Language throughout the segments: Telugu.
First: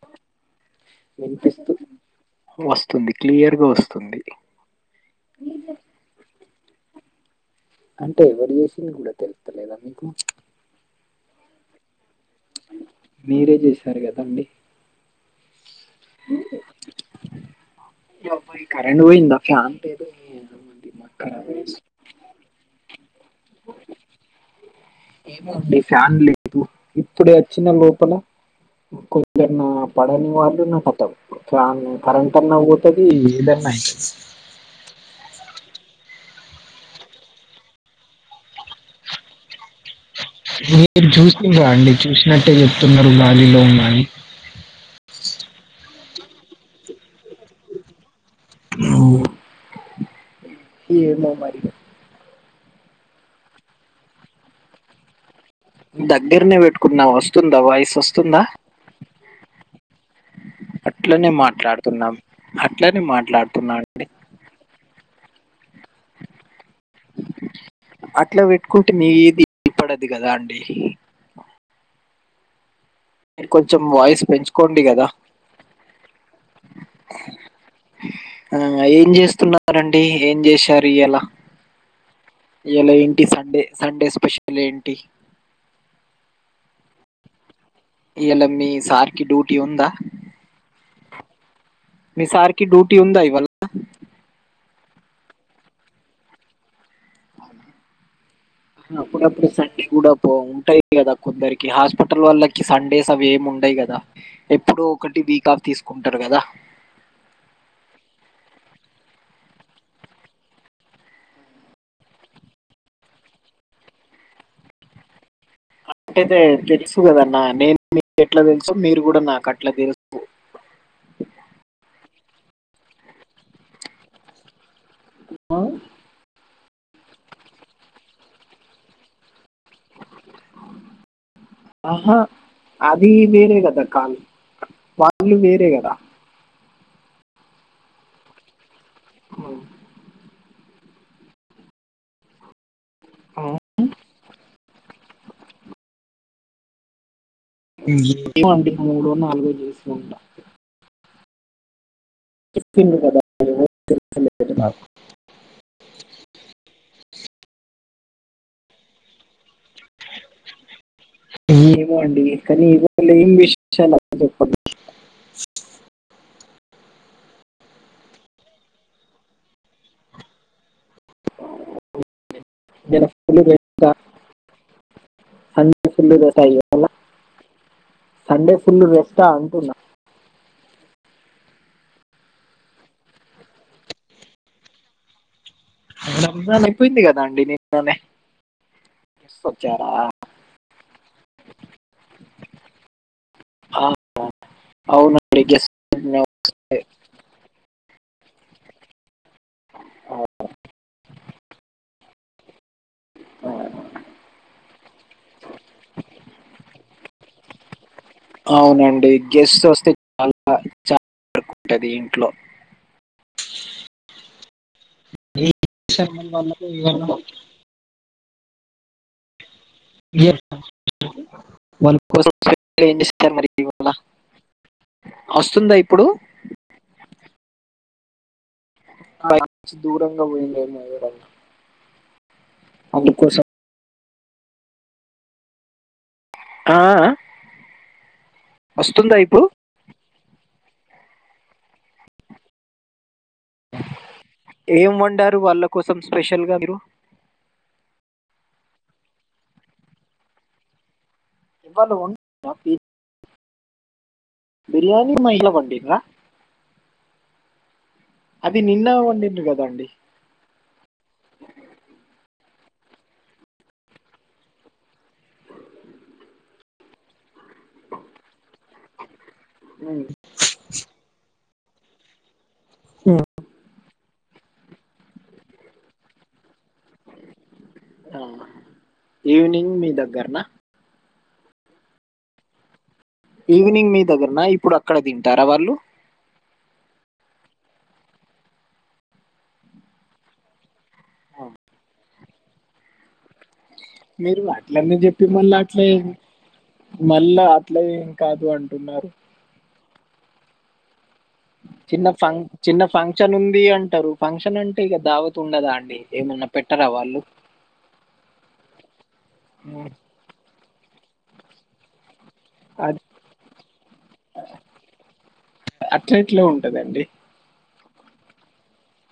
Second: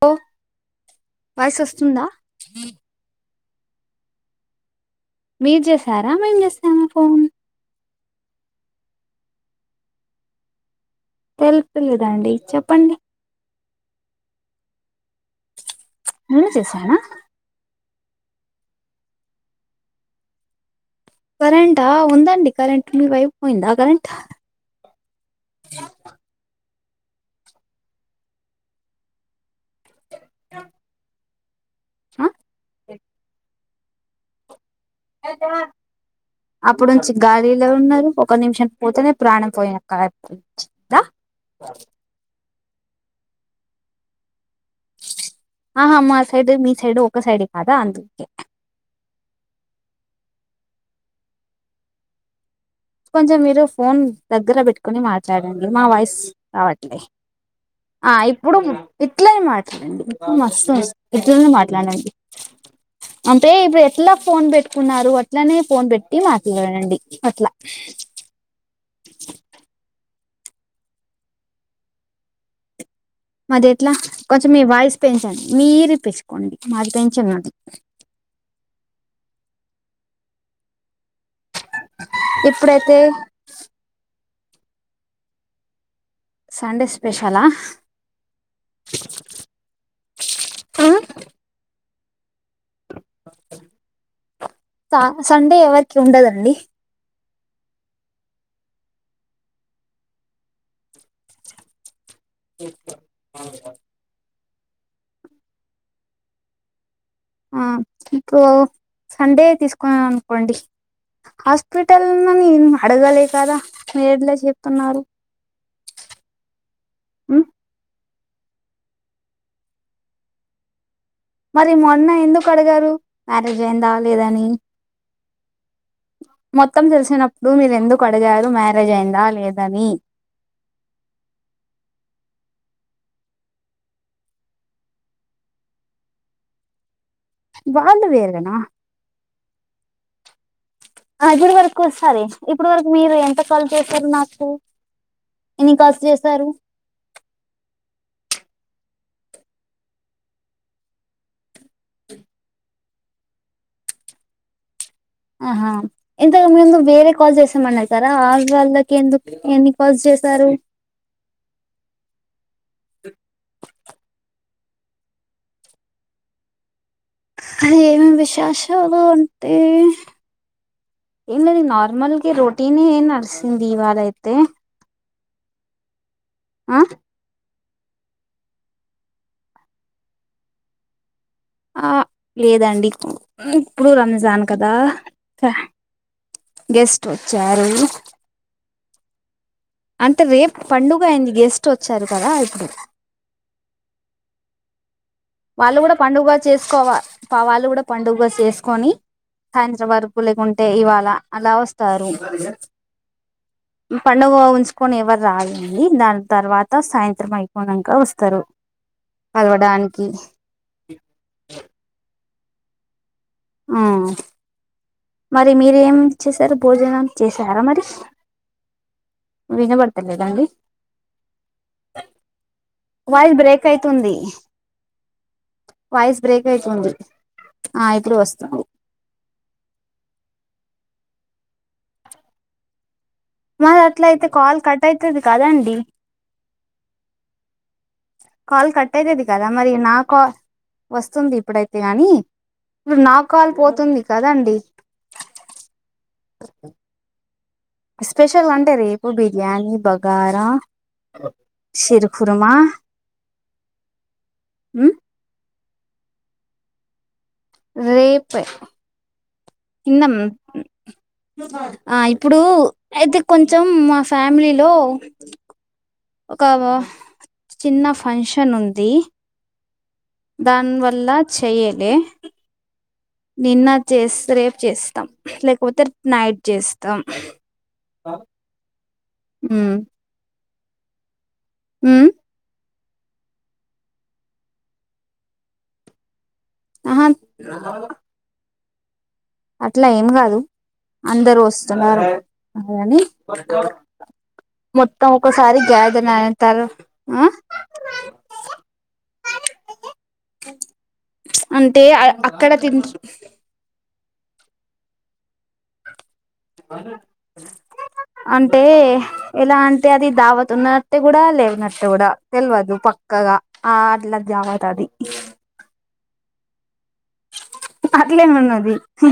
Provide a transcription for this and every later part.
హ వయసు వస్తుందా క్లియర్గా వస్తుంది మీరు చేశారా మేం చేసామా ఫోన్ అంటే ఎవరు చేసింది కూడా తెలుస్తలేదా మీకు తెలుపిలేదాండి చెప్పండి మీరే చేసారు కదండి నేనే చేసానా యబ్బా కరెంట్ పోయిందా ఫ్యాన్ లేదు మాకు ఖరాబ్ కరెంట్ ఆ ఉందండి కరెంటు. ఏ ఫ్యాన్ లేదు ఇప్పుడు వచ్చిన లోపల కొందరి నా పడని వాళ్ళు నమ్ముతావ్ చా ఆ? కరెంట్ అన్నా తుది ఏదన్ అప్పుడు నుంచి గాలిలో ఉన్నారు ఒక నిమిషం పోతేనే ప్రాణం పోయిన దా మీరు చూసం రాండి చూసినట్టే చెప్ పిల్లలు మరీలో [unintelligible] ఆహా మా సైడ్ మీ సైడ్ ఒక సైడ్ కాదా అందుకే మ్ ఈ ఏమో మరి కొంచెం మీరు ఫోన్ దగ్గర పెట్టుకొని మాట్లాడండి మాట్లాడండి మా వాయిస్ దగ్గరనే రావట్లే పెట్టుకున్నా వస్తుందా వాయిస్ ఆ వస్తుందా ఇప్పుడు ఇట్లనే మాట్లాడండి ఇప్పుడు మస్తు అట్లనే ఇట్లనే మాట్లాడండి మాట్లాడుతున్నాం అట్లనే అంటే మాట్లాడుతున్నా ఇప్పుడు అండి ఎట్లా ఫోన్ పెట్టుకున్నారు ఇట్లానే ఫోన్ పెట్టి మాట్లాడండి అట్లా అట్లా పెట్టుకుంటే మీ ఏది పడ ఇది కదా అండి మీరు మరి కొంచెం ఎట్లా వాయిస్ కొంచెం మీ పెంచుకోండి వాయిస్ కదా పెంచండి మీరు ఇప్పంచుకోండి మాది పెంచన్నది మరి అండి ఏం చేశారు ఇవాళ. ఇయ్యాల ఇప్పుడైతే ఏంటి సండే సండేపెషల్ లాంటి సండే స్పెషలా ఇవాళ మీ సార్ కి డ్యూటీ ఉందా. మీ సార్ డ్యూటీ ఉందా ఇవాళ సండే ఎవరు ఉండదండి. అప్పుడప్పుడు సండే కూడా పో ఉంటాయి కదా కొందరికి హాస్పిట హాస్పిటల్ వాళ్ళకి సండేస్ అవి ఏమి ఉండయి కదా ఎప్పుడు ఒకటి వీక్ ఆఫ్ తీసుకుంటారు కదా ఆ ఇప్పు సండే తీసుకున్నాను అనుకోండి హాస్పిటల్ని అడగలే కదా మీడ్లే చెప్తున్నారు అంటేతే తెలుసు కదన్నా ఉమ్, నేను ఎట్లా తెలుసు మీరు కూడా నాకు అట్లా తెలుసు మరి మొన్న ఎందుకు అడిగారు మ్యారేజ్ అయిందా లేదని ఆ మొత్తం తెలిసినప్పుడు మీరు ఎందుకు అడిగారు మ్యారేజ్ అయిందా లేదని ఆహా అది వేరే కద కాళు వాళ్ళు వేరే కద వాళ్ళు వేరేన అవు ఆజరు వరకు వస్తారే ఇప్పుడు వరకు మీరు ఎంత ఆ. కాల్ చేశారు నాకు ఎన్ని కాల్స్ చేసారు వండి మూడ నాలుగో జసు ఉంటా [unintelligible] ఆహా ఎంత వేర కాల్ చేసామని సారా ఆ వాళ్ళకి ఎందుకు ఎన్ని కాల్స్ చేశారు ఏమో అండి కానీ ఇవాళ ఏమి విషషయా అ చెప్ప అది ఏమి విశేషదు అంటే ఏది నార్మల్ ఇ రోటీని నేను నర్సి దివాలా ఇయితే సంల్ద అయ సండే ఫుల్ రెస్టా అంటున్న ఆ లేదండి ఇప్పుడు రంజాన్ కదా రంజన్ అయిపోయింది గెస్ట్ కదా అండి వచ్చారు నిన్న నే ఒక్ అంటే రేపు పండుగ అయింది గెస్ట్ వచ్చారు కదా ఇప్ ఆ అవునండి వాళ్ళు కూడ పండుగ చేసుకోవ వాళ్ళు కూడా పండుగ చేసుకొని సాయంత్ర వర్కు గెస్ట్ లేకు ఉంటే ఇవాళ అలా వస్ తరు పండగో కొని ఎవర్ రారు కొని దాన్ తర్వాత సాయంత మైకో నంక వస్ అవునండి గెస్ట్ వస్తే అల్ ఆ చాల వరకుంటది ఇంట్లో ఆ ఈ మరి మీరేం సంబంధం చేసరు వాళ్ళకు భోజనం ఇవ్వను. చేసారా మరి వినబడతలేదండి ఇయ్యను. వాళ్ళు కోసం ఏం చేస్తారు వాయిస్ మరి బ్రేక్ ఇవాళ అయితుంది వస్తుందా ఇప్పుడు వాయిస్ బ్రేక్ అయితుంది ఆ ఇప్పుడు వస్తుంది దూరంగా పోయి [unintelligible] [unintelligible] మరి అట్ల అయితే కాల్ కట్ అవుతది కదండి ఆఆ కాల్ కట్ ఐతది కద మరి నా కాల్ వస్తుంది ఇప్పుడైతే గానీ ఏం వండారు వాళ్ళ కోసం స్పెషల్గా మీరు స్పెషల్ వంటది రేపు బిర్యానీ బగారా ఇవాళ సిరుకుర్మ వండినా బి- బిర్యానీ మైల వండి ర రేప్ నిన్న వండిండ్రు కదండి ఇన్నం ఆ ఇప్పుడు అయితే కొంచెం మా ఫ్యామిలీలో ఒక చిన్న ఫంక్షన్ ఉం ది ఉమ్. దాని వల్ల చెయ్యలే నిన్న చేస్త రే చేస్తాం లేకపోతే నైట్ చేస్తాం ఆ ఈవినింగ్ మీ దగ్గరనా ఊ ఈవినింగ్ మీ దగ్గరనా ఇప్పుడు అక్కడ దింటారా వాళ్ళు అహ అట్లా ఏం గాదు అందరూ వస్తున్నారు [unintelligible] మీరు అట్లనే మొత్తం చెప్పి మళ్ళా ఒకసారి అట్లే గ్యాదర్ అయిన తర్వా ఆ మళ్ళా అట్ల ఏం కాదు అంటున్నారు అంటే చిన్న ఫన్ అక్కడ చిన్న తిన్ ఫంక్షన్ ఉంది అంటారు ఫంక్షన్ అంటే ఇగ దావత్ ఉండదా అండి ఏమన్నా పెట్టరా వాళ్ళు? అంటే ఎలా అంటే హ్మ్. అది దావత్ ఉన్న ట్టు గూడా లేవునట్టు గుడా తెల్వదు అట్ పక్కగా ఆ ఆడ్ల జావైతాది టెట్ట్లో ఉంటదండి అట్లే మన్నది హూ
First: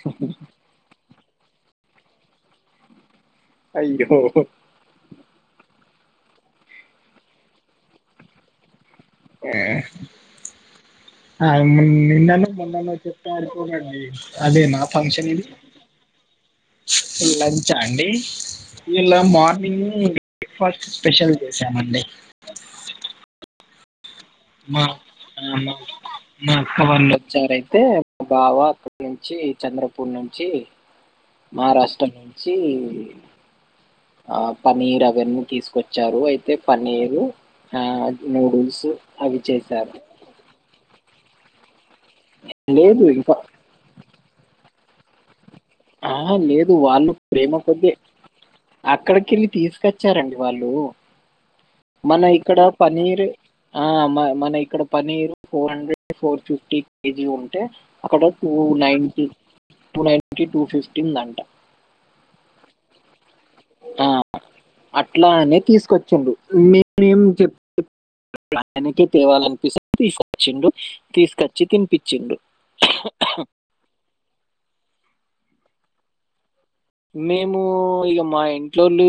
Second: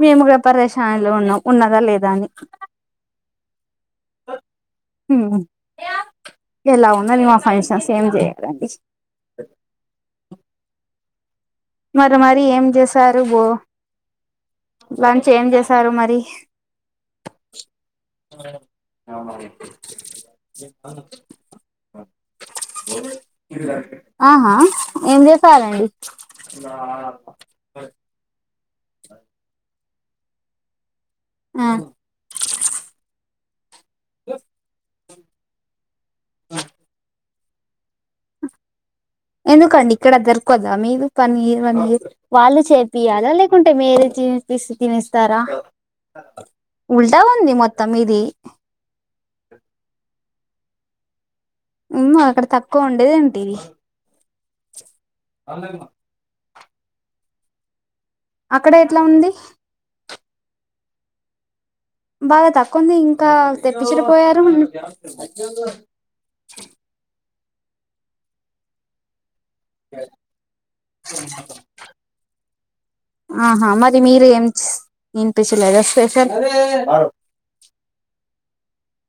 మేముగా పరేషాన్ లో ఉన్నా ఉన్నదా లేదా అని అయ్యో ఉమ్ ఎలా ఉందని మా ఫంక్షన్స్ ఏం చేయాలండి ఆ ఆయ్ మరి మరి నిన్ననో ఏం మొన్ననో చేసారు బో చెప్పారు చూడండి అదే నా లంచ్ ఫంక్షన్ ఇది ఏం చేసారు మరి లంచ్ ఆ అండి ఇలా మార్నింగ్ బ్రేక్ఫాస్ట్ స్పెషల్ చేసామండి ఆహా ఏం చేపారండి మా అక్క వాళ్ళోచ్చారైతే బా బావ [unintelligible] చి చంద్ర ప్పుడు నించి ఆ మారాష్ట్ర నుంచి ఆ పనీర్ తీసుకొచ్చ వచ్చారు అయితే పన్నీరు ఆ నూడిల్స్ అవి ఎందుకండి చేశారు ఇక్కడ దొరకుదా మీ ఇది పన్నీర్ పాన్ వాళ్ళు లేదు చేపియాలా ఇంకా లేకుంటే మీరే చేపి తినేస్తారా ఆ లేదు వాళ్ళు ప్రేమ మొత్తం కొద్దే ఇది అక్కడికి వెళ్ళి తీసుకొచ్చారండి వాళ్ళు ఏమో మన అక్కడ ఇక్కడ తక్కువ ఉండేది పన్నీర్ ఏంటిది మ మన ఇక్కడ paneer four hundred four fifty KG ఉంటే అక్కడ టూ ఎట్లా నైన్ టి ఉంది టూ నైన్ టూ ఫిఫ్టీ ఉందంట బాగా తక్కువ ఉంది ఇంకా ఆ, తెప్పించకపోయారు మీ మీ చెప్ పనికి తేవాలను తీసుకొచ్చిండు తీసుకొచ్చి తినిపిచ్చిండు ఆహా మరి మీరు ఏం వినిపించలేదా స్పెషల్ మేము ఇక మా ఇ ఇంట్లోను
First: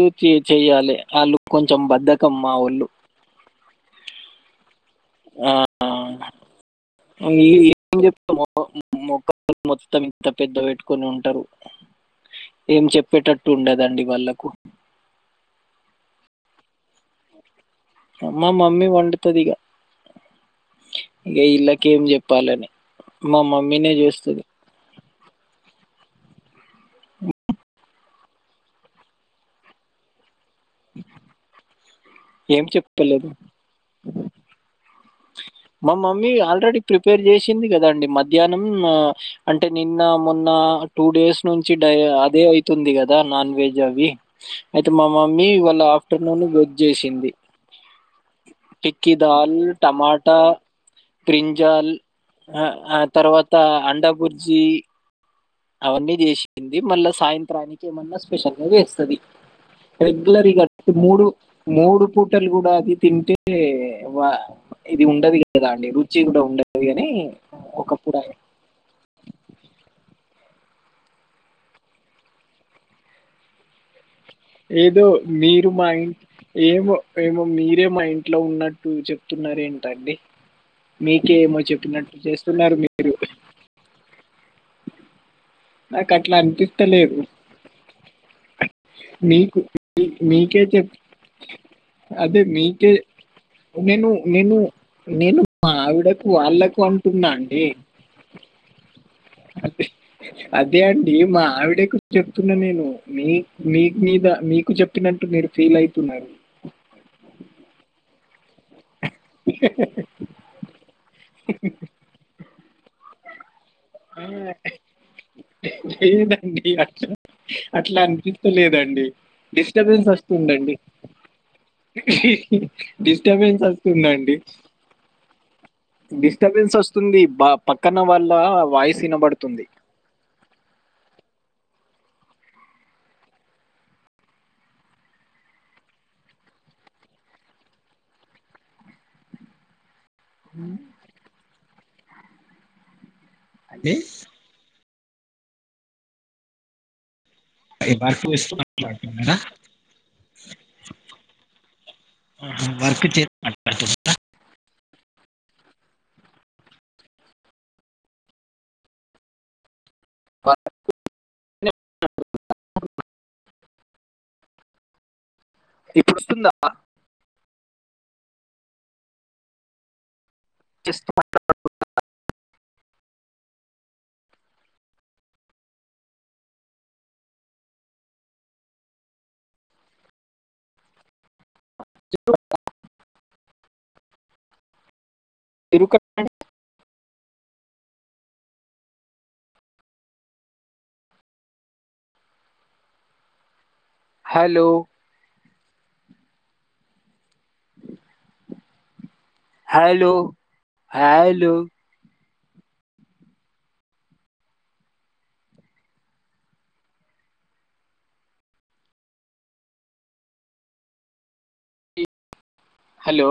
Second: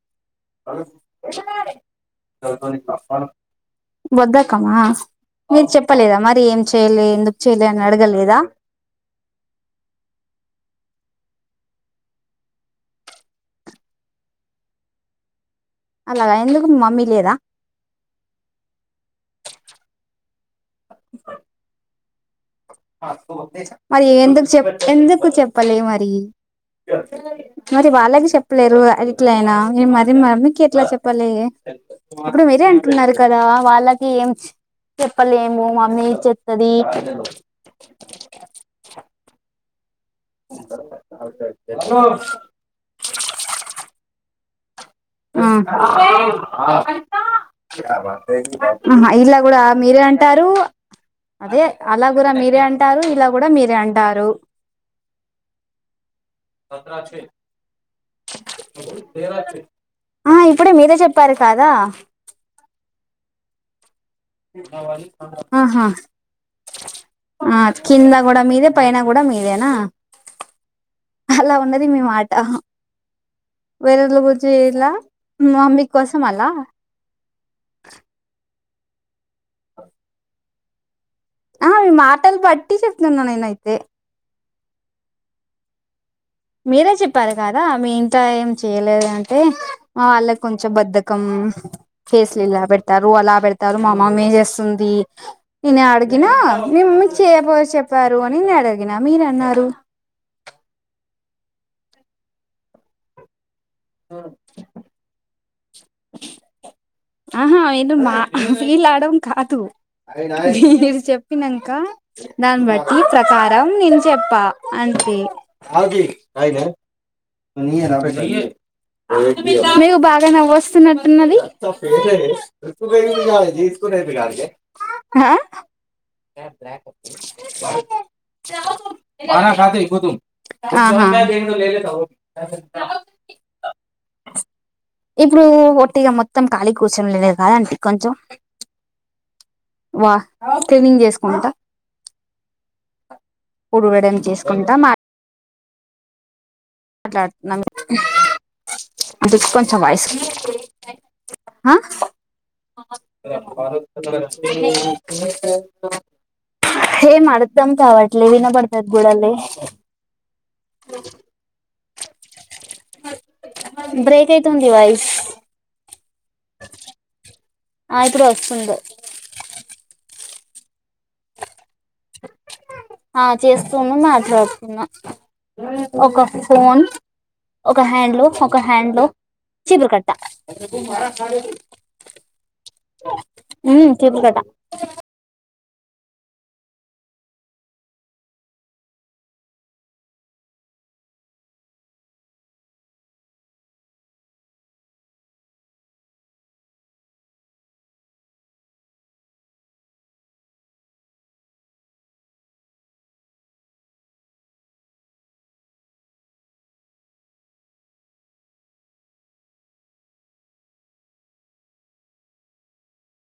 చెయ్యాలి వాళ్ళు కొంచెం బద్దకం మా ఒళ్ళు బద్దకమ మీరు చెప్పలేదా మరి ఏం చెయ్యలే ఎందుకు ఈ చేయలే అని ఏం చెప్తాం అడగలేదా మొ కొని ఉంటారు. ఏం చెప్పేటట్టు ఉండదండి వాళ్ళకు అలాగా ఎందుకు మీ మమ్మీ లేదా మా మమ్మీ వండుతుది ఇక ఇక వీళ్ళకి ఏం చెప్ పాలనే మరి ఎందుకు చెప్ ఎందుకు చెప్పలే మరి మరి వాళ్ళకి చెప్పలేరు ఎట్లయినా మరి మమ్మీ ఎట్లా చెప్పలే అప్పుడు మీరే ఏం అంటున్నారు చెప్పలేదు. కదా వాళ్ళకి ఏం చెప్పలేము మమ్మీ చేత్తది చ్చింది. కదాండి మధ్యాహ్నం ఆ అంటే నీ నిన్న మొన్న టూ డేస్ నుంచి డ అదే అయితుంది. కదా నాన్ వెజ్ అవి అయితే మా ఆ మమ్మీ ఇవాళ్ళ ఆఫ్టర్నూన్ వేజ్ జేసింది. ఆహా టిక్కీ ఇలా దాల్ కూడా మీరే టమాటా, అంటారు. అదే బ్రింజాల్ అలా కూడా మీరే ఆహ్, ఆ అంటారు. ఇలా కూడా తర్వాత మీరే అండా అంటారు. బుర్జీ అవన్నీ జేసింది. మళ్ళా సాయంత్రానికి ఏమన్నా స్పెషల్గా చేస్తది. ఆ రెగ్యులర్ ఇగ ఇప్పుడే మీరే మూడు చెప్పారు కదా మూడు పూటలు కూడా అది తింటే వ ఇది ఉండది. కదా ఆహా అండి రుచి కూడా ఉండది. ఆని ఒక పుట ఇదేనా అలా ఉన్నది మీ మాట వేరలో [unintelligible] ఏదో మీరు మా ఇంట్ ఏమో ఏమో మీరే మా ఇంట్లో ఉన్నట్ ట్టు చే తున్నారు ఏంటండి. మీకే ఏమో ఆ మీ చెప్పినట్టు మాటలు బట్టి చేస్తున్నారు మీరు చెప్పుతన్నా నేనైతే నా మీరే చెప్పారు. కదా మీ ఇం ట్ల ఏం చేయలేదు. అంటే మీకు మా మీ- వాళ్ళకి మీకే కొంచెం చెప్ బద్దకం ఫెసులు అదే ఇలా మీకే పెడతారు. అలా పెడతారు. మా నేను మమ్మీ ఏం నేను చేస్తుంది. నేను ఇగ మా నేను ఆవిడకు అడిగినా మీ వాళ్ళకు మమ్మీ అంటున్నా చేయపో అండి చెప్పారు. అని నేను అడిగిన మీరు అన్నారు అదే అండి మా ఆవిడేకు చెప్తున్నా నేను మీ మీ మీద మీకు చెప్పినట్టు మీరు ఫీయిల్ అయితున్నారు. ఫీల్ అ అవ్వడం కాదు మీరు చెపినంక దాన్ని బట్ మీ ప్రకారం నేను చెప్పా అంతే లేదండి అట్లా అట్లా అనిపిస్తలేదండి మీకు డిస్టర్బెన్స్ బాగా వస్తుందండి నవ్వొస్తునట్టున్నది. డిస్టర్బెన్స్ వస్తుందండి ఆ డిస్టర్బెన్స్ వస్తుంది బా- పక్కన వాళ్ళ వాయిస్ వినబడుతుంది ఆహా ఇప్పుడు ఒట్టిగా మొత్తం ఖాళీగా కూర్చొనిలేద కదండి. కొంచెం వా క్లీనింగ్ చేసుకుంటా అంటే ఊడవడం చేసుకుంటా మా మాట్లా నం వర్క్ చేస్తూ మాట్లాడుతున్నారా ఇటు కొంచెం ఐస్ ఆ వర్క్ చేస్తూ మాట్లాడుతున్నా ఎం అర్థం కావట్లే వినబడ్త గుడలే [inaudible] బ్రేక్ అయితుంది వాయిస్ ఇప్పుడు వస్తుందా ఆ ఇప్పుడు ఓస్తుంది చేస్తు [unintelligible] ఆ చేస్తుంది మాట్లాడుతున్నా ఒక ఫోన్ ఒక హ్యాండ్ ఒక హ్యాండ్లో చిపురికట్ట [unintelligible] ఉ చిపురికట్ట తిరుక [unintelligible] హలో హలో హలో హలో